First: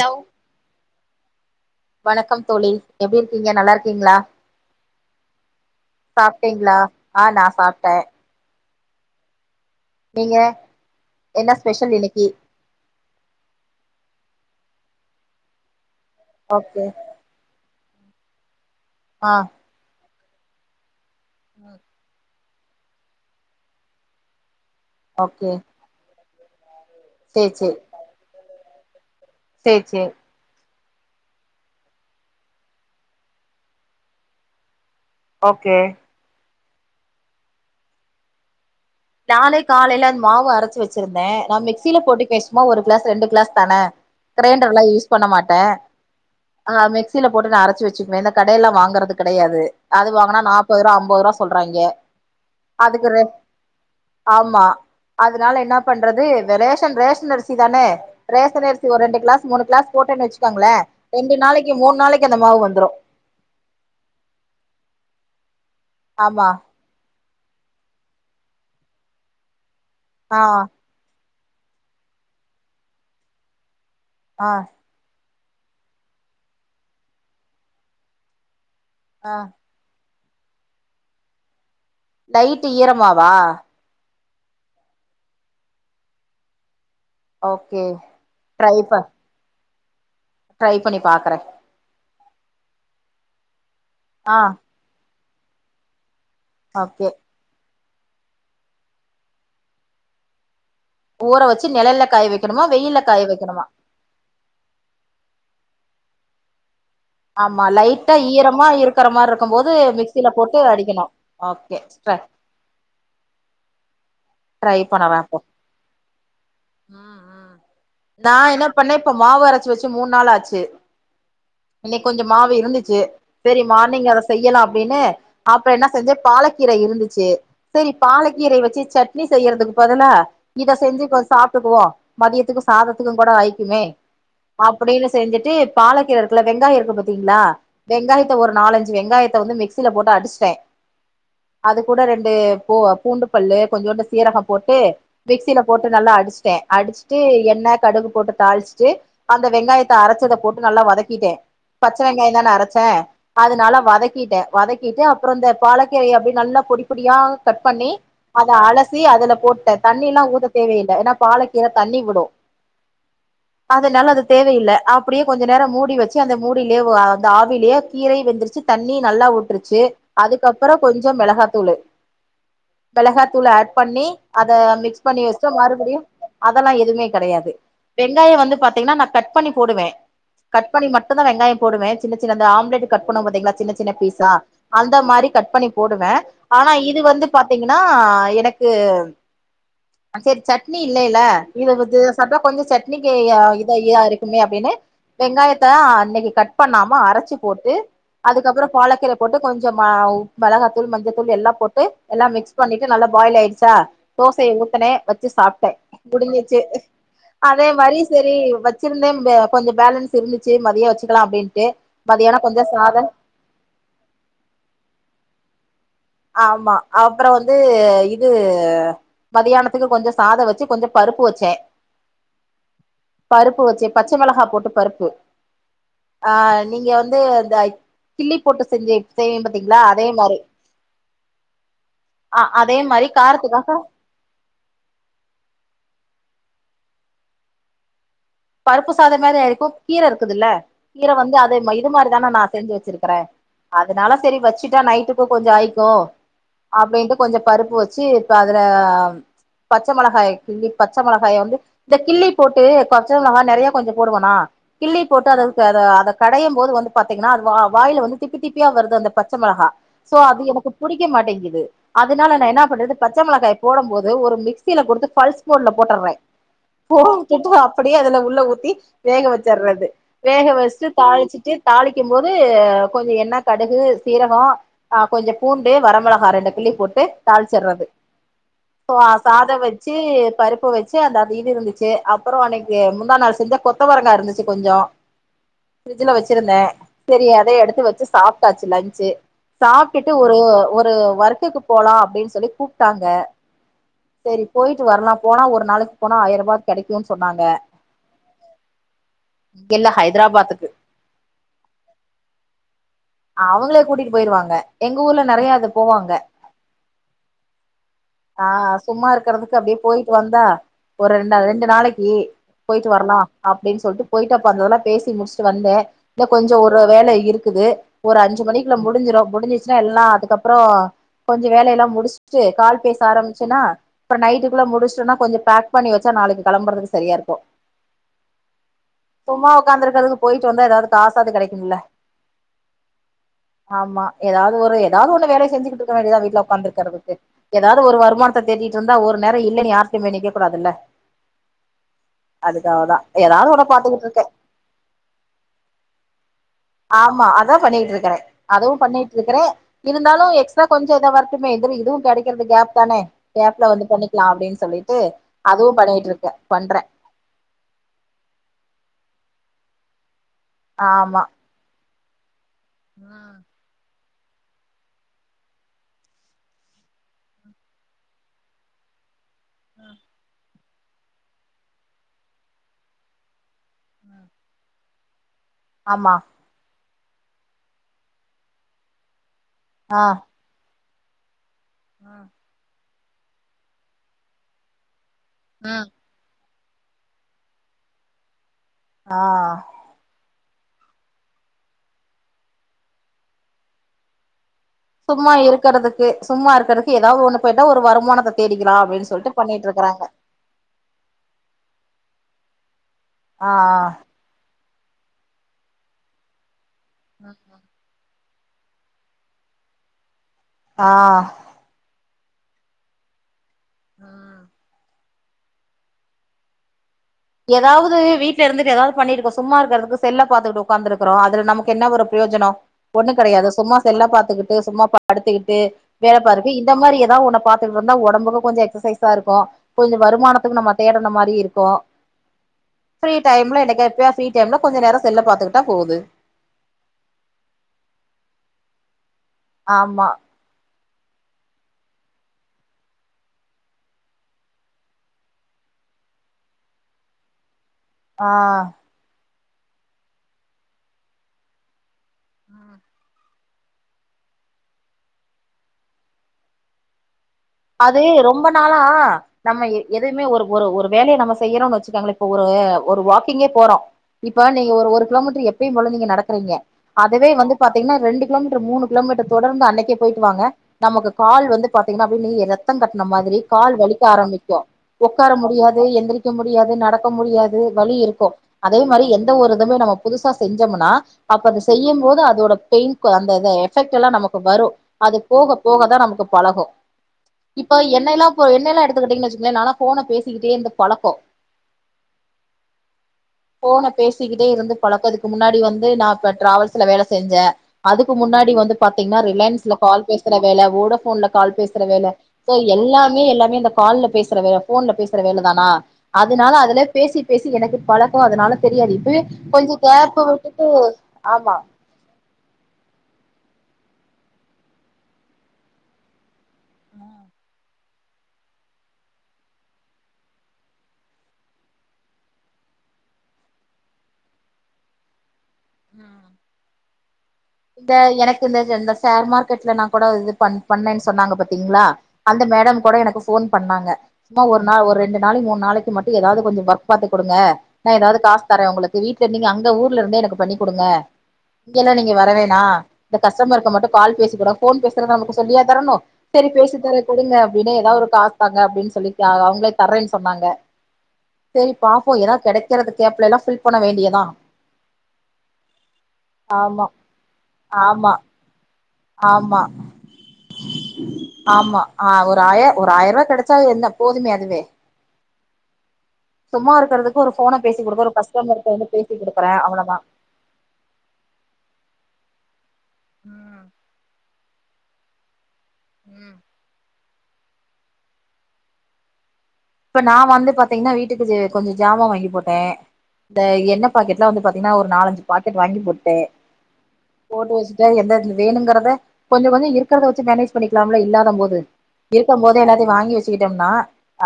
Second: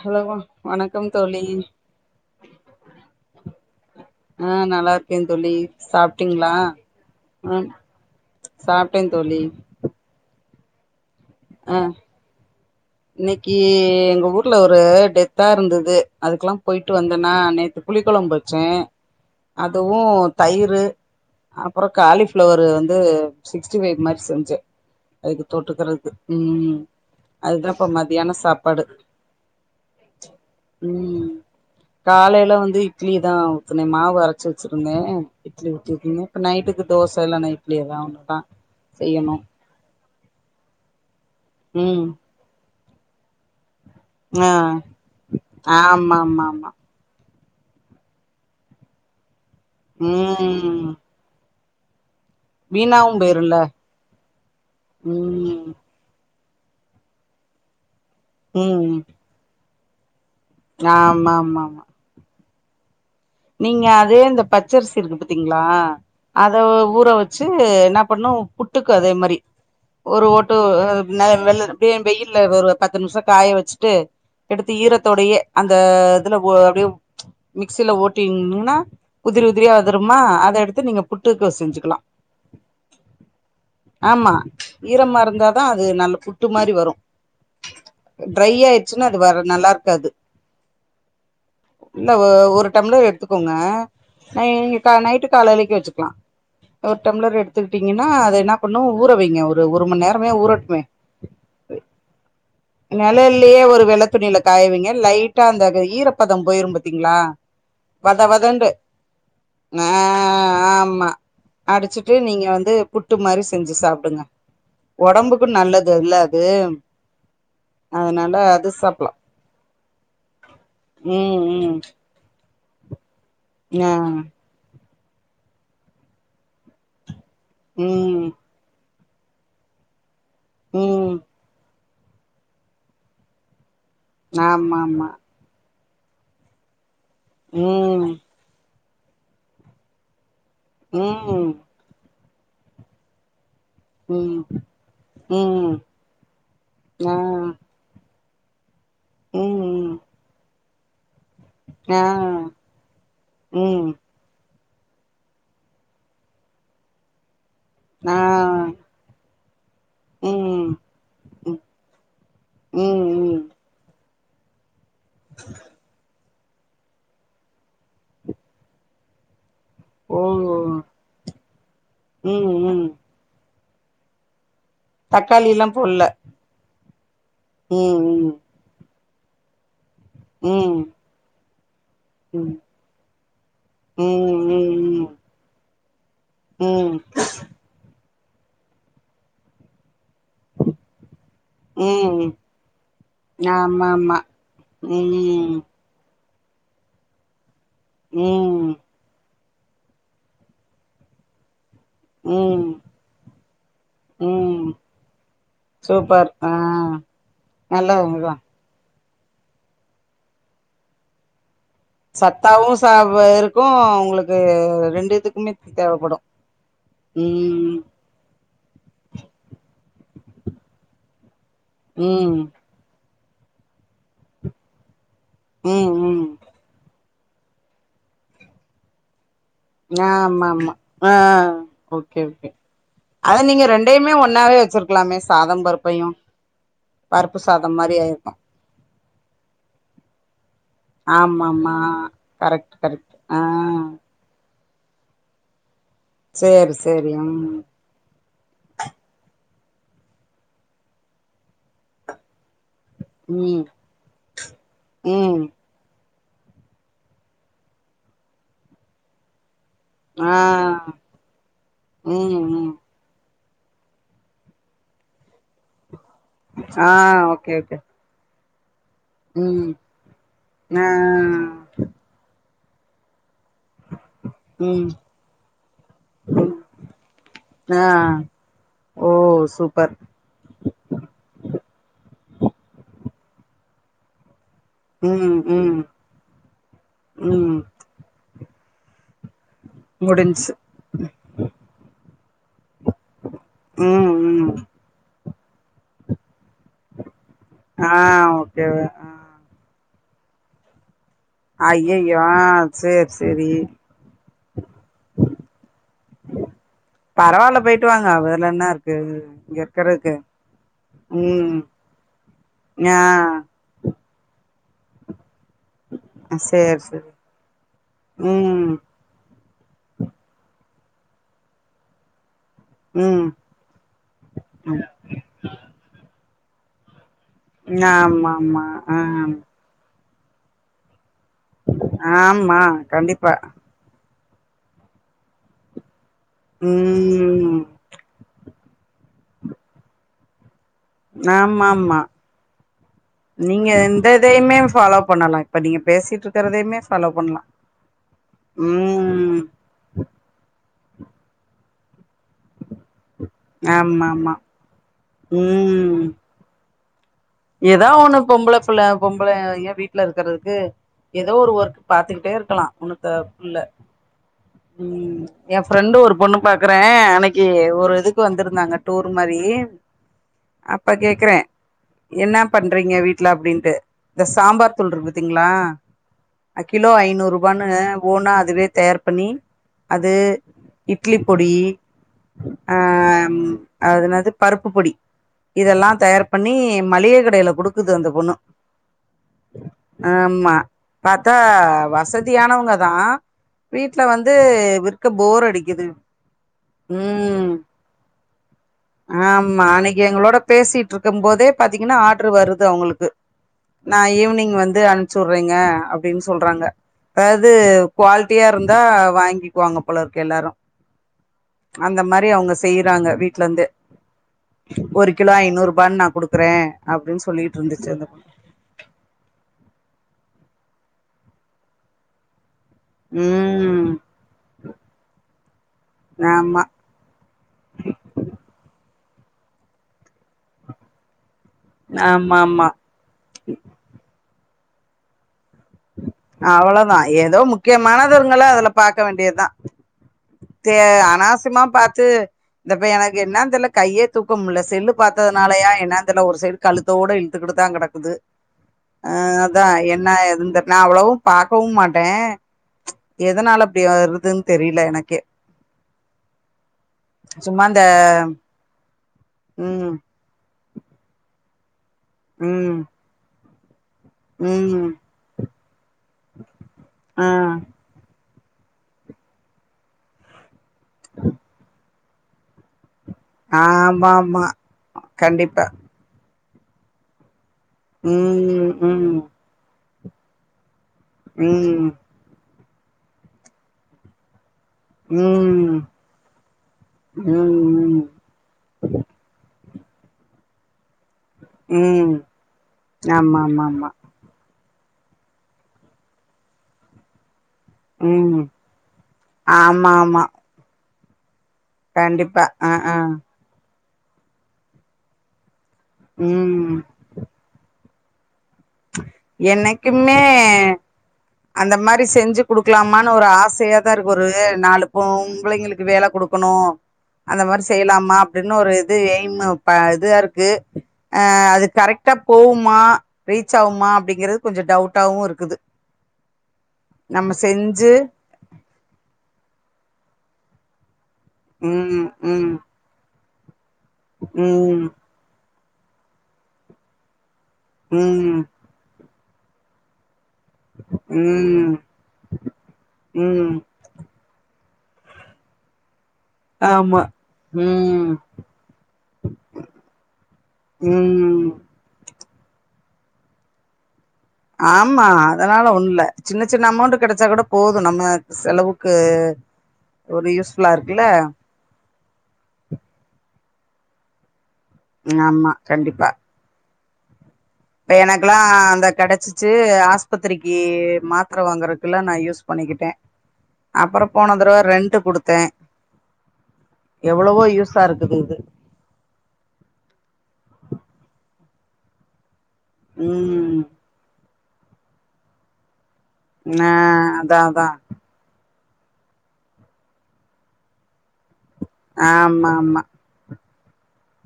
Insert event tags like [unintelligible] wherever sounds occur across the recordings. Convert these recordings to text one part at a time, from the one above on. hello வணக்க தோழி வணக்கம் தோழி எப்படி இருக்கீங்க நல்லா இருக்கீங்களா ஆ நல்லா இருக்கே தோழி சாப்பிட்டீங்களா சாப்ட்டீங்களா ஆ நா ம் சாப்ட்டே சாப்ட்டேன் தோழி நீங்க என்ன ஆ ஸ்பெஷல் இன்னைக்கு இன்னைக்கு எங்க ஊர்ல ஒரு டெத்தா இருந்தது அதுக்கெல்லா ஓகே போயிட்டு வந்து ன்னா நேத்து புளிக்குழம்பு வச்சே ஆ அதுவு தயிர் அப்பறோ காலிப் ஃபிளவரு வந்து சிக்ஸ்டி ஃபைவ் மாரி செஞ்சே அதுக்கு ஓகே தொட்டுக்கிறதுக்கு ம் சேரி அதுதா இப்ப மதியான சாப்பாடு சேர் சேர் ம் காலயில வந்து இட்லி தா ஊத்னே மாவு அரச்சு வச்சிருந்தே இட்லி ஓகே ஊத்தி வைக்கனு இப்ப நைட்டுக்கு தோசை இல்லன்னா இட்லி ஏதாவ ஒண்ணுதா செய்யணு நானே காலையில அந்த மாவு அரைச்சு வச்சிருந்தே நா மிக்சில ம் போட்டு மேக்சிம ஒரு கிளாஸ் ரெண்டு கிளாஸ் தானே ஆ கிரைண்டர் எல்லா யூஸ் பண்ண மாட்டே ஆமா ஆமா ஆமா ஆ மிக் மிக்சில போட்டு ந அரைச்சு வச்சுக்குவே இந்த கடைல வாங்குறது கிடயாது அது வாங்குனா நாப்பது ம் ரூபா ஐம்பது ரூபா சொல்றாங்க வீனாவு போய்ருல ஆமா அதனால என்ன பண்றது இந்த ரேஷன் ரேஷன் அரிசி தானே ரேஷன் அரிசி ம் ஒரு ரெண்டு கிளாஸ் மூணு கிளாஸ் போட்டேன்னு வச்சுக்கோங்களே ஆமா ரெண்டு ஆமா நாளைக்கு ஆமா மூணு நாளைக்கு அந்த மாவு வந்துரு நீங்க அதே இந்த பச்சரிசி இருக்கு பாத்தீங்களா ஆமா அத ஊற வச் வச்சு என்ன பண்ணு புட்டுக்கு அதே மாதிரி ஒரு ஆ ஓட்டு வெள்ள அப்டியே வெயில ஒரு பத்து நிமிஷ காய வச்சுட்டு ஆ எடுத்து ஈரத்தோடையே அந்த இதுல அப்படியே மிக்சியில ஓட்டின்னா ஆ உதிரி உதிரியா வந்துருமா அதை எடுத்து நீங்க புட்டுக்கு செஞ்சுக்கலா டைட் ஈரமாவா ஆமா ஈரமா இருந்தாதா அது நல்ல புட்டு மாரி வரு ஓகே ட்ரை ஆயிடுச்சுன்னா அது வற நல்லா இருக்காது ட்ரை பண்ணி பாக்குறே இல்ல ஒரு டம்ளர் எடுத்துக்கோங்க ஆ நை நைட்டு காலேலக்கு வச்சுக்கலா ஒரு ஓகே டம்ளர் எடுத்துக்கிட்டீங்கன்னா அத என்ன பண்ணு ஊற வைங்க ஒரு மன்நேரமே ஊறட்டுமே ஊற வச்சு நெழல்ல காய வைக்கணுமா வெயில காய வைக்கணுமா துணில காயவீங்க லைட்டா அந்த ஈரப்பத போயிரு பாத்தீங்ளா ஆமா லைட்டா ஈரமா இருக்கற மாரி இருக்கு போது மிக்சியில போட்டு அடிக்கணு ஓகே அடிச்சிட்டு ட்ரை நீங்க வந்து புட்டு மாரி செஞ்சு சாப்டுங்க ட்ரை பண்ணறே அப்போ ஒடம்புக்கு நல்லது அல்ல அது ம் ம் அதனால நா என்ன அது பண்ணே சாப்லா இப்ப மாவு அரச்சி வச்சு மூந்நாள் ஆச்சு ம் ம் இன்னைக்கு கொஞ்சோ மாவு இருந்துச்சு சரி ம் ஆ மார்னிங் அத செய்யலா அப்டின்னு அப்றோ என்ன செஞ்ச பாலக்கீர இருந்துச்சு சேரி ம் பாலக்கீரய வச்சு சட் ட்னி செய்யறதுக்கு பதல்லா இத செஞ்சி ம் கொஞ்சோ சாப்டுக்குவோ மதியத்துக்கு சாதத்துக்கு கூட ஆய்க்குமே ஆமா அப்டின்னு ஆமா செஞ்சுட்டு பாலக்கீர இருக்குல வெங்காய இருக்கு பாத் திங்ளா ம் வெங்காயத்த ஒரு நாலஞ்சு வெங்காயத்த வந்து மிக்ஸ் சில போட்டு அடிச்ட்டே ம் அது கூட ரெண்டு பூ பூண்டு பல்லு கொஞ்சோண்டு ம் சீரகம் போட்டு மிக்சில ம் போட்டு நல்லா அடிச்ட்டே ஆ அடிச்சுட்டு எண்ண கடுகு போட்டு தாளிச்ட்டு அந்த ம் வெங்காயத்த அரச்சத போட்டு நல்லா வதக்கிட்டே பச்ச ஆ வெங்காய தான அரச்சே அதனால ம் வதக் கிட்டே வதக்கிட்டு அப்றோ இந்த பாலக்கீரய அப்டி நல்லா பொடி பொடியா கட் பண்ணி ஆ அத அலசி அதுல போட்டே தண்ணிலா ஊத்த ம் தேவயில்ல ஏனா பாலக்கீர தண்ணி வுடு ம் ம் அதனால அது தேவயில்ல அப்டியே கொஞ்ச நேரோ மூடி வச் ச்சு அந்த மூடிலயே அந்த ஆவிலேயே கீரயு வெந்துருச்சு தண்ணி நல்லா உட்டுருச்சு ஓ அதுக்கப்றோ கொஞ்சோ மெளகாத்தூளு ம் ம் மெளகாத்தூளு ஆட் பண்ணி அத மிக்ஸ் பண்ணி வச்ட்டு தக்காளில்லா மறுபடியு போட்ல அதெல்லா எதுவுமே கெடையாது ம் வெங்காய வந்து பாத்தீங்கனா நா கட் பண்ணி போடுவே ம் மட்டுதா வெங்காயோ போடுவே சின்ன சின்னதா ம் ஆம்லட் கட் பண்வோ பாத்தீங்களா சின்ன சின்ன பீஸா ம் அந்த ம் மாரி கட் பண்ணி போடுவே ஆனா ம் ம் இது வந்து பாத்தீங்கனா எனக்கு செரி சட்னி இல்லயில்ல இ இது ம் சாப்டா கொஞ்சோ சட்னிக்கு எ இத ஆமா ஆமா இருக்குமே அப்டினு ம் வெங்காயத்த அன்னைக்கு கட் பண்ணாம அரச்சு போட்டு அதுக்கப்றோ ம் பாலக்கீர போட்டு கொஞ்சம் மா மெளகாத்தூள் மஞ்சத்தூள் எல்லா போட்டு எல்லா மிக்ஸ் ம் பண்ணிட்டு நல்லா பாயில் ஆயிடுச்சா தோசைய ம் ஊத்தனே வச்சு சாப்ட்டே சூப்பர் ஆ முடிஞ்சிச்சு அதே நல்ல மாரி இதுதா சரி வச்சிருந்தே கொஞ்சோ பேலன்ஸ் இருந்துச்சு மதியோ வெச்சுக்கலா அப்டின்ட்டு மதியானோ கொஞ்சோ சத்தாவு சா சாதம் வ இருக்கு உங்ளுக்கு ரெண்டு இதுக்குமே தேவப்படு ஆமா அப்றோ வந்து ம் இது மதியானத்துக்கு கொஞ்சோ சாதோ வச்சு கொஞ்சோ பருப்பு வச்சே ம் பருப்பு வச்சே பச்ச மெளகா போட்டு பருப்பு ம் ம் ஆ நீங்க வந்து இந்த கில்லி போட்டு செஞ்ச செய்வீங் பாத்தீங்ளா ஆம்மாமா ஆ ஓகே ஆ ஓகே அதே மாரி அத நீங்க காரத்துக்காக ரெண்டயுமே ஒன்னாவே வெச்சிருக் க்கல்லாமே சாதம் பருப்பையு பருப்பு சாதம் மாரி ஆயிருக்கு பருப்பு சாதம் மாரி ஆயிருக்கு கீர இருக்குதுல்ல கீர வந்து அத ஆமாமா இது மாரிதான நா செஞ்சு கரெக்ட் கரெக்ட் வெச்சிருக்கறே ஆ அதனால சரி வச்சுட்டா நைட்டுக்கு கொஞ்சோ ஆய்க்கு சேரி சேரி அப்டின்ட்டு கொஞ்சோ ம் பருப்பு வச்சு அதுல பச்ச மெளகாய கிள்ளி பச்ச மிளகாய வந்து இந்த கிள்ளி போட்டு [unintelligible] கா ம் நெறய கொஞ்ச போடுவனா கிள்ளி போட்டு ம் அததுக்கு அத கடையு போது வந்து பாத்தீங்கனா அது வாயில வந்து திப்பி திப்பியா வருது அந்த பச்ச மெளகா சோ ஆ அது எனக்கு புடிக்க மாட்டேங்குது அதனால நா ம் என்னா ம் பண்றது பச்ச மிளகாய போடும் போது ஒரு மிக்சிய கொடுத்து பள்ஸ் மோடுல போட்டர்றே ஆ ஓகே ஓகே அதுல உள்ள ஊத்தி வேக ம் வச்சறது வேக வச்சுட்டு ஆ தாலிச்சிட்டு தாளிக்கும் போது கொஞ்ச என்ன கடுகு சீரகோ ம் ஆ கொஞ்ச பூண்டு வரமிளகா ரெண்டு கிள்ளி போட்டு தாளிச்சர்றது ஆ ப்வா ஓ சாத வச்சி சூப்பர் பருப்பு வச் ச்சு அந்த அது இது இருந்துச்சு அப்புறோ அன்னைக்கு முந்தா நாள் செஞ்ச கொத்தவரங்காய் இருந்துச்சு கொஞ்சோ ம் ம் ஃபிருட்ஜ்ல வச்சிருந்த செரி அதே ம் எடுத்து வச்சு சாப்ட்டாச்சு லன்ச்சு சாப்ட்டுட்டு ஒரு முடிஞ்ச்சு ஒரு ஒர்க்குகு போலா அப்டின் சொல்லி கூப்டாங்க ம் சேரி ம் போய்ட்டு வர்லா போனா ஒரு நாளைக்கு போனா ஆயிர ரூபா கெடைக்கூன் சொன்னாங்க ஆ ஓக்கே ஓ இங்கெல்ல ஹைதராபாத்துக்கு ஐய்யயோ சேர் செரி அவங்களே கூட்டிட்டு போயிருவாங்க எங்க ஊர்ல நறைய அது போவாங்க பரவால்ல போயிட்டு வாங்க ஆ அதுல என்ன இருக்கு சும்மா இருக்கறதுக்கு இங்க அப்டியே போயிட்டு இருக்கறதுக்கு வந்தா ஒரு ரெண்ட ம் ரெண்டு நாளைக்கி போயிட்டு வரலா அப் டின் சொல்ட்டு போயிட்டு அப்ப அந்ததெல்லாம் பேசி முடிஸ்ட்டு வந்தே இல்ல ஆ கொஞ்சோ ஒரு சேரி சேரி வேல இருக்குது ஒரு அஞ்சு மணிக்குல ம் முடிஞ்சிரு முடிஞ்சிச்சுன்னா எல்லா அதுக்கப்புறோ கொஞ்சோ வேல எல்லா முடிஸ்ட்டு கால் பேச ம் ஆரம்ச்சன்னா இப்ப நைட்டுக்குள்ள முடிஸ்ட்டன்னா கொஞ்சோ பேக் பண்ணி வெச்சா நாளைக்கு கெளம்புறதுக்கு சரியா இருக்கூ நா ஆமா ஆமா ஆ உக்காந்துறுக்கறதுக்கு போய்ட்டு வந்தா ஏதாது காசாது கெடைக்குமுல்ல ஆமா கண்டிப்பா ஆமா ஏதாது ஒரு ஏதாவ்து ஒன்னு வேலய செஞ்சுக்கிட்டு இருக்க வேண்டியதா வீட்டுல உக்காந்துருக்கறதுக்கு ம் எதாவ்து ஒரு வருமானத்த தேட்டிட்ருந்தா ஒரு நேர இல்லனு யார்டயும் போய் நிக்க கூடாதுல்ல ஆம்மாமா அதுக்காகதான எதோ நீங்க எந்ததையுமே ஃபாலோ பண்ணலா இப்போ நீங்க பேசிட்ருக்கறதையுமே ஃபாலோ ஆமா பண்ணலா அதா பண்ணிகிட்ருக்கறே அதுவு ம் பண்ணிகிட்ருக்கறே இருந்தாலு எக்ஸ்ட்ரா கொஞ்ச எதா வரட்டுமே இது இதுவு கெடக்கிறது கேப் தானே கேப்ல வந்து ஆமா பண்ணிக்லா ஆமா அப்டின் சொல்லிட்டு அதுவும் பண்ணிகிட்ருக்கே பண்றே எதாவ் ஒண்ணு பொம்பள பிள்ள பொம்பளை ஏன் வீட்டுல இருக்கிறதுக்கு ஆமா எதோ ஒரு ஒர்க் பாத்துக்கிட்டே இருக்கலா ஒன்னுத்த ம் ப்புள்ள ம் என் ஃப்ரெண்டு ஒரு பொண்ணு பாக்குறே அன்னைக்கி ஒரு இதுக்கு வந்துருந்தாங்க டூர் மாரி ம் அப்ப கேக்குறே என்னா பண்றீங்க வீட்ல அப்டின்ட்டு இந்த ம் சாம்பார் தூள் இருக்கு பதீதீங்களா ஆமா அ கிலோ ஐநூறு ரூபான்னு ஓனா அதுவே தயார் பண்ணி அது இட்லி பொடி ஆ ஆம் அது நாது பருப்பு பொடி ம் இதெல்லா தயார் பண்ணி மளிக கடயில குடுக்குது அந்த பொண்ணு ஆ ஆமா பாத்தா வசதியானவுங்க தா வீட்ல வந்து விர் சும்மா இருக்கிறதுக்கு சும்மா இருக்கிறக்கு ஏதாவ்து ஒண்ணு ம் போய்ட்டா ஒரு வருமானத்த தேடிக்கலா அப்டினு சொல்ட்டு பண்ணிட்ருக்கறாங்க பேசிட்ருக்கும் போதே பாத்தீங்கன்னா ஆர்ட்ரு வருது அவுங்களுக்கு ஆ நா ஈவ்னிங் வந்து சுர்ரேங்க அப்டின் சொல்றாங்க அதாது குவாலிட்டியா இருந்தா வாங்கிக்கு வாங்க போல இருக்கு எல்லாரு ஆ அந்த மாரி அவுங்க செய்யறாங்க வீட்டுல இருந்தே ஆ ஒரு கிலோ ஐநூறு ரூபான்னு நா குடுக் குறே அப்டின் சு எதாவது வீட் வீட்ல இருந்துட்டு எதாவது பண்ணிருக்கோ சும்மா இருக்றதுக்கு செல்ல பாத்துட்டு ஒக்காந்துருக்குறோ அதுல நமக்கு என்ன ஒரு பிரயோஜனோ ஒண்ணு கெடையாது சும்மா ம் செல்ல பாத்து கிட்டு சும்மா படுத்துக்கிட்டு வேல பாருக்கூ ஆமா இந்த மாரி எதா ஒன்ன பாத் துட்ருந்தா ஒடம்புக்கு கொஞ்சொ எக்சசைஸா இருக்கு கொஞ்சொ வருமானத்துக்கு நம்ம தேடுன மாரி இருக்கு ஆமாமா ஃப்ரீ டைம்ல என்னைக்காச்சு ஃப்ரீ டைம்ல கொஞ்சொ நேரோ செல்ல பாத்துக்கிட்டா போவுது அவ்வளொதா ஏதோ முக்கியமானதுருங்கள அதுல பாக்க வேண்டியதா ஆமா தே அனாசியமா பாத்து இந்தப்பெ எனக்கு என்னான் தெர்ல கையே தூக்க முட்ல செல்லு பாத்ததுனாலையா என்னான் தெரில ஒரு சைடு கழுத்தோட இழுத்துக்கிட்டு தா கெடக் குது ஆ ஆ அதா என்ன ஏதுன் தெர் நா அவ்வளவு பாக்கவு மாட்டே ம் எதனால அப்டி வருதுன் தெரியல எனக்கே சும்மா அந்த அது ரொம்ப நாளா நம்ம ம் எதுவுமே ஒரு ஒரு ஒரு வேலைய நம்ம செய்யிறோன் வச்சுக்கோங்களே இப்ப ஒரு ம் ஒரு வாக்கிங்கே போறோஇப்ப நீங்க ம் ஒரு ஒரு கிலோமீட்ரு எப்பயும் போல நீங்க நடக்குறிங்க ஆ அதவே வந்து பாத்திங்கனா ரெண்டு கிலோமீட்ரு மூணு கிலோமீட்ரு தொடர்ந்து அன்னைக்கே பொயிட்டு வாங்க நமக்கு கால் வந்து பாத்தீங்கனா அப்டியே நீ ரெத்தொ கட்ன மாரி த்ரி கால் வலிக்க ஆமா ஆமா ஆரம்பிக்கு ஒக்கார கண்டிப்பா முடியாது எந்திரிக்க முடியாது நடக்க முடியாத் து வலி இருக்கு ம் அதே மாரி ம் எந்த ஒரு இதுமே நம்ம புதுசா செஞ்சமுனா அப்ப அத ம் செய்யம்போது அதோட பெயிண்கொ அந்த இத எஃபெக்ட் எல்லா நமக்கு வரு அது போக ம் போகதா நமக்கு பழகு இப்ப ம் என்னெயெல்லா பொ என்னெயெல்லா எடுத்துக்கிட்டைங்கன் வச்சிக்குங்ளே நாளா போன பேசிக்கிட்டே இந்த பழக்கொ ம் ஆமா ஆமா ஆமா போன பேசிக்கிட்டே இருந்து பழக்கொ இதுக்கு முன்னாடி வந்து நா ப டிராவல்ஸ்ல வேல செஞ்சே அதுக்கு ம் முன்னாடி வந்து பாத்தெங்னா ரிலையன்ஸ்ல ஆமா கால் ஆமா பேசுற வேல ஓடபோன்ல கால் பேச சுற வேலை கண்டிப்பா சோ ஆ ஆ எல்லாமே எல்லாமே இந்த கால்ல பேசுற வேல போன்ல பேசுற வேலதானா அதுனால ம் அதுலயே பேசி பேசி எனக்கு பழக்கோ அதனால தெரியாது இப்பவே கொஞ்ச கேப்பு விட்டுட்டு ஆமா இந்த மாரி செஞ்சுக் குடுக்லாமான் ஒரு ஆசையாதா இருக்கு ஒரு நாலு பொம்ளைங்களுக்கு வேல கொடுக் கணூ ம் அந்த மாரி செய்யலாமா அப்டின்னு ஒரு இது எய்மு ப இது ஆருக்கு ஆ அது கரெக்டா போவுமா ரீச் ஆவுமா அப்டிங்கறது கொஞ்சொ டவுட்டாவு இருக்குது ம் நம்ம செஞ் இந்த எனக்கு இந்த இந்த ஷேர் மார்க்கெட்ல நா கூட இது ப பண்ணென் சொன்னாங்க பாத் திங்ளா ம் அந்த ம் மேடம் கூட எனக்கு போன் பண்ணாங்க சும்மா ஒரு நாள் ம் ஒரு ரெண்டு நாளைக் மூணு நாளைக்கு மட்டு எதாவது கொஞ்சொ ஒர்க் பாத்து கொடுங்க நா எதாவது ம் காசு தரே ஒங்களுக் வீட்ல நீங்க அங்க ஊர்லருந்தே எனக்கு பண்ணி குடுங்க ம் இங்கெல்லா நீங்க வரவேணா இந்த ம் கஸ்டமருக்கு மட்டு கால் பேசிக்கூட போன் பேசற நமக்கு சொல்லியா தரணு செரி பேசித் தரெ ஆமா கொடுங்க அப்டின்னே எதாவொரு ம் காசு தாங்க அப்டின் சொல்லிர்க்ளா அ அவங்ளே தர்றேன் சொன்னாங்க உம் செரி பாப்போ எதா கெடைக்குற இந்த கேப்லை எல்லா ஃபில் பண்ண வேண்டியதா ஆமா அதனால ஒண்ணுல்ல சின்ன சின்ன ஆமா அமௌண்டு கெடச்சா கூட போதூ ஆமா நம்ம செலவுக்கு ஆமா ஒரு யூஸ்ஃபுல்லா இருக்குல்ல ஆமா ஆ ஒரு ஆயே ஒரு ஆயர் ரூவாக் கெடச்சா என்ன போதுமே அதுவே ஆமா கண்டிப்பா சும்மா இருக்கிறதுக்கு ஒரு ஃபோன பேசி இப்ப கொடுக்கற ஒரு கஸ்டமர் கிட்ட இருந்து பேசி கொடுக்குறே அவ்ளோதா பத்திரிக்கு மாத்தர வாங்குறதுக்குல்லா நா யூஸ் பண்ணிக்கிட்டே அ அப்புறோ போன தடவ ரெண்ட்டு குடுத்தே ம் எவ்ளவோ யூஸ்ஸா இருக்குது இது இப்ப நா வந்து பாத்தீங்கன்னா வீட்டுக்கு கொஞ்சோ ஜாமா வாங்கி போட்டே ம் இந்த எண்ணெ பாக்கெட்லா வந்து பாத்தீங்கன்னா ஒரு நாலஞ்சு பாக்கெட் வாங்கி போட்டே ஆ அதா போட்டு அதா வச்சுட்டு எந்த இ வேணுங்கறத கொஞ்சோ கொஞ்சோ இருக்கறத வச்சு மேனேஜ் பண்ணிக்கலாம்ல இல்லாதம் போது இருக்கும் ஆமா போத ஆமா எல்லாத்தையு வாங்கி வச்சுக்கிட்டோம்னா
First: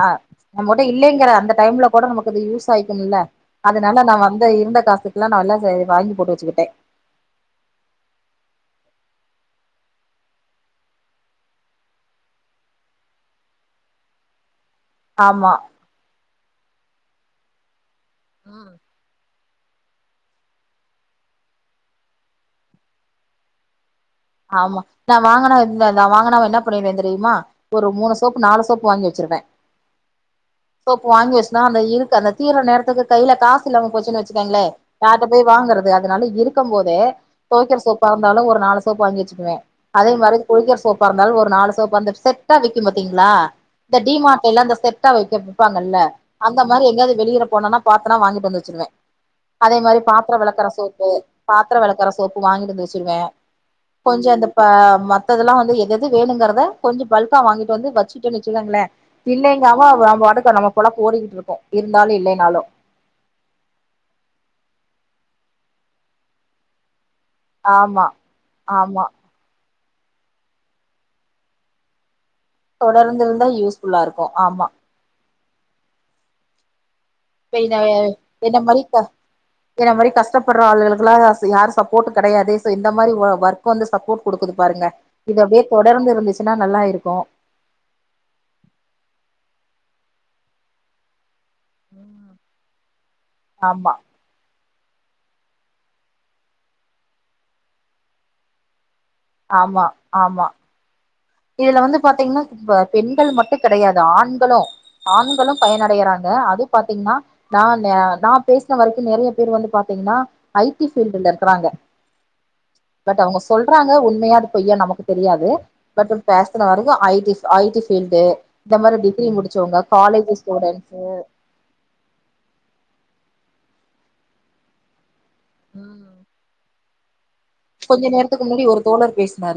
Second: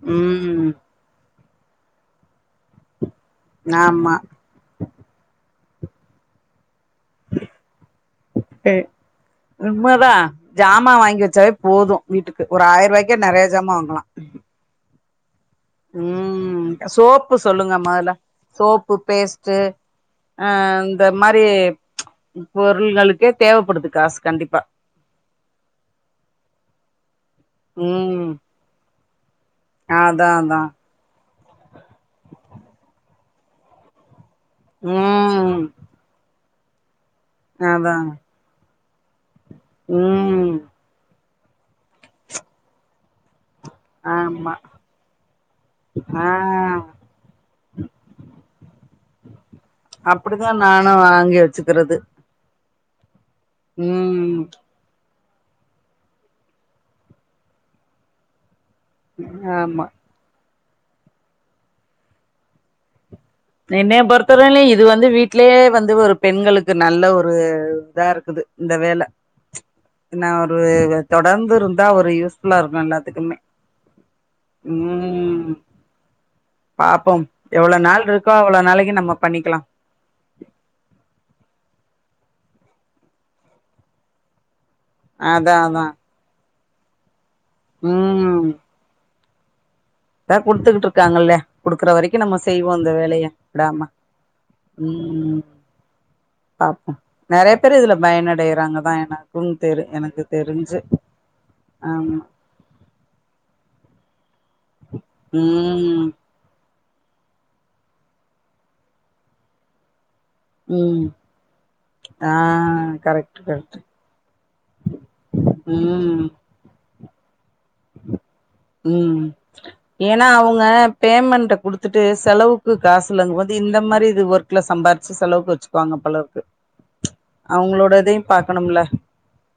ஆ ம் நம்மகிட்ட இல்லைங்கிற அந்த டைம்ல கூட நமக்கு அது யூஸ் ஆயிக்கும்ல அதனால ஆமா நா வந் இந்த இருந்த காசுக்கெல்லா நா ஜா எல்லா வாங்கி போட்டு வச்சுக்கிட்டே ஏய் உண்மதா ஜாமா வாங்கி வச்சாவே போது வீட்டுக்கு ஒரு ஆயிர ரூவாய்க்கே நெறையா ஜாமான் வாங்கலா ஆமா ம் சோப்பு சொல்லுங்க மொதல்ல ம் சோப்பு பேஸ்ட் டு அ இந்த மாரி பொருள்களுக்கே தேவப்படுது காசு கண்டிப்பா ஆமா நா வாங்கனா [unintelligible] னா வாங்கனா அவ என்ன பண்ணிருவே தெரியுமா ஒரு மூணு சோப்பு நாலு சோப்பு வாங்கி வச்சிருவே ஆ அதா அதா சோப்பு வாங்கி வச்சுன்னா அந்த இருக்கு அந்த தீர நேரத்துக்கு கையில காசு இல்லாம போச்சுன்னு வச்சுக்காங்களே யார்ட்ட போயி ம் வாங்குறது அதனால இருக்கும் போதே தொவைக்கிற அதா சோப்பா இருந்தாலு ஒரு நாலு சோப்பு வாங்கி வச்சுக்குவே அதே மாரி ம் குளிக்கிற சோப்பா இரு இருந்ததாலு ஒரு நாலு சோப் அந்த செட்டா விக்கும் பாத்தீங்களா இந்த டிமார்ட்ல ஆமா லா அந்த செட்டா வச்சு விப்பாங்கல்ல ஆ அந்த மாரி எங்காவது வெளியில போனனா பாத்தனா வாங்கிட்டு வந்து வச்சிருவே அதே மாரி பாத்தரோ அப்டிதா வெளக்கற நானு சோப்பு வாங்கி பாத்தரோ வச்சுக்கிறது வெளக்கற சோப்பு வாங்கிட்டு வந்து வச்சுருவே கொஞ்சோ ம் அந்த பா மத்ததெல்லா வந்து எது எது வேணுங்கிறத கொஞ்சோ பல்கா வாங்கிட்டு வந்து வச்சுட்டேனு வச்சுக்கோங்களே ஆமா இல்லைங்காம அ வ நம் நம்ம பாட்டுக்க நம்ம பொழப்பு ஓடிக்கிட்டு இருக்கு இருந்தாலு இல்லைனாலு என்னைய பொறுத்தவருல்லையு இது வந்து வீட்லேயே வந்து ஒரு பெண்களுக் நல்ல ஒரு ஆமா இதா இருக்குது இந்த ஆமா வேல நா ஒரு தொடர்ந்து இருந்தா ஒரு யூஸ் ஃபுல்லா இருக்கு தொடர்ந்து எல்லாத்துக்குமே இருந்தா யூஸ்ஃபுல்லா இருக்கு ஆமா ம் பாப்போம் எவ்வளோ பெயினாவே நாள் இருக்கோ என்ன அவ்வளோ நாளைக்கு மரிக்கா நம்ம பண்ணிக்கலா என்ன மாரி கஷ்டப்படுற ஆளுகளுக்கெல்லா யாரு சப்போர்ட் கெடையாது சோ இந்த மாரி ஓ ஒர்க்கு வந்து சப்போர்ட் குடுக்குது பாருங்க இது அதா அப்டியே அதா தொடர்ந்து இருந்துச்சுன்னா நல்லா இருக்கு ம் அதா குடுத்துக்கிட்டு இருக்காங்கல்ல குடுக்குற வரைக்கு நம்ம செய்வோ இந்த வேலய விடாம ஆமா ம் பாப்போ நெறையா பேரு இதுல பயனடையறாங்கதா ஏனா ம் தெரு ஆமா எனக்கு ஆமா தெரிஞ்சு இதுல வந்து ஆமா பாத்தீங்கன்னா பெண்கள் மட்டு கெடையாது ஆண்களு ஆண்களு ம் பயனடையறாங்க அது பாத்தீங்னா நா நா பேசின வரைக்கு நெறையா பேரு வந்து பாத்தீங்னா ஐடி ம் பீல்டல இருக்கறாங்க ஆ பட் அவங்க கரெக்ட் கரெக்ட் சொல்றாங்க உண்மையா பொய்யா நமக்கு தெரியாது பட் ம் பேசன வரைக்கும் ஐடிஸ் ஐடிஸ் பீல்டு இந்த மாரி ம் டிகிரி முடிச்சவங்க காலேஜ் ஸ்டூடெண்ட்சு பத்துட்டு செலவுக்கு காசு இல்லங்க போது இந்த மாரி இது ஒர்க்ல சம்பாிச்சு செலவுக்கு வச்சுக்குவாங்க போல இருக்கு கொஞ்ச அவங்களோடதையும் நேரத்துக்கு முன்னாடி ஒரு பாக்கணும்ல தோழர் பேசினாரு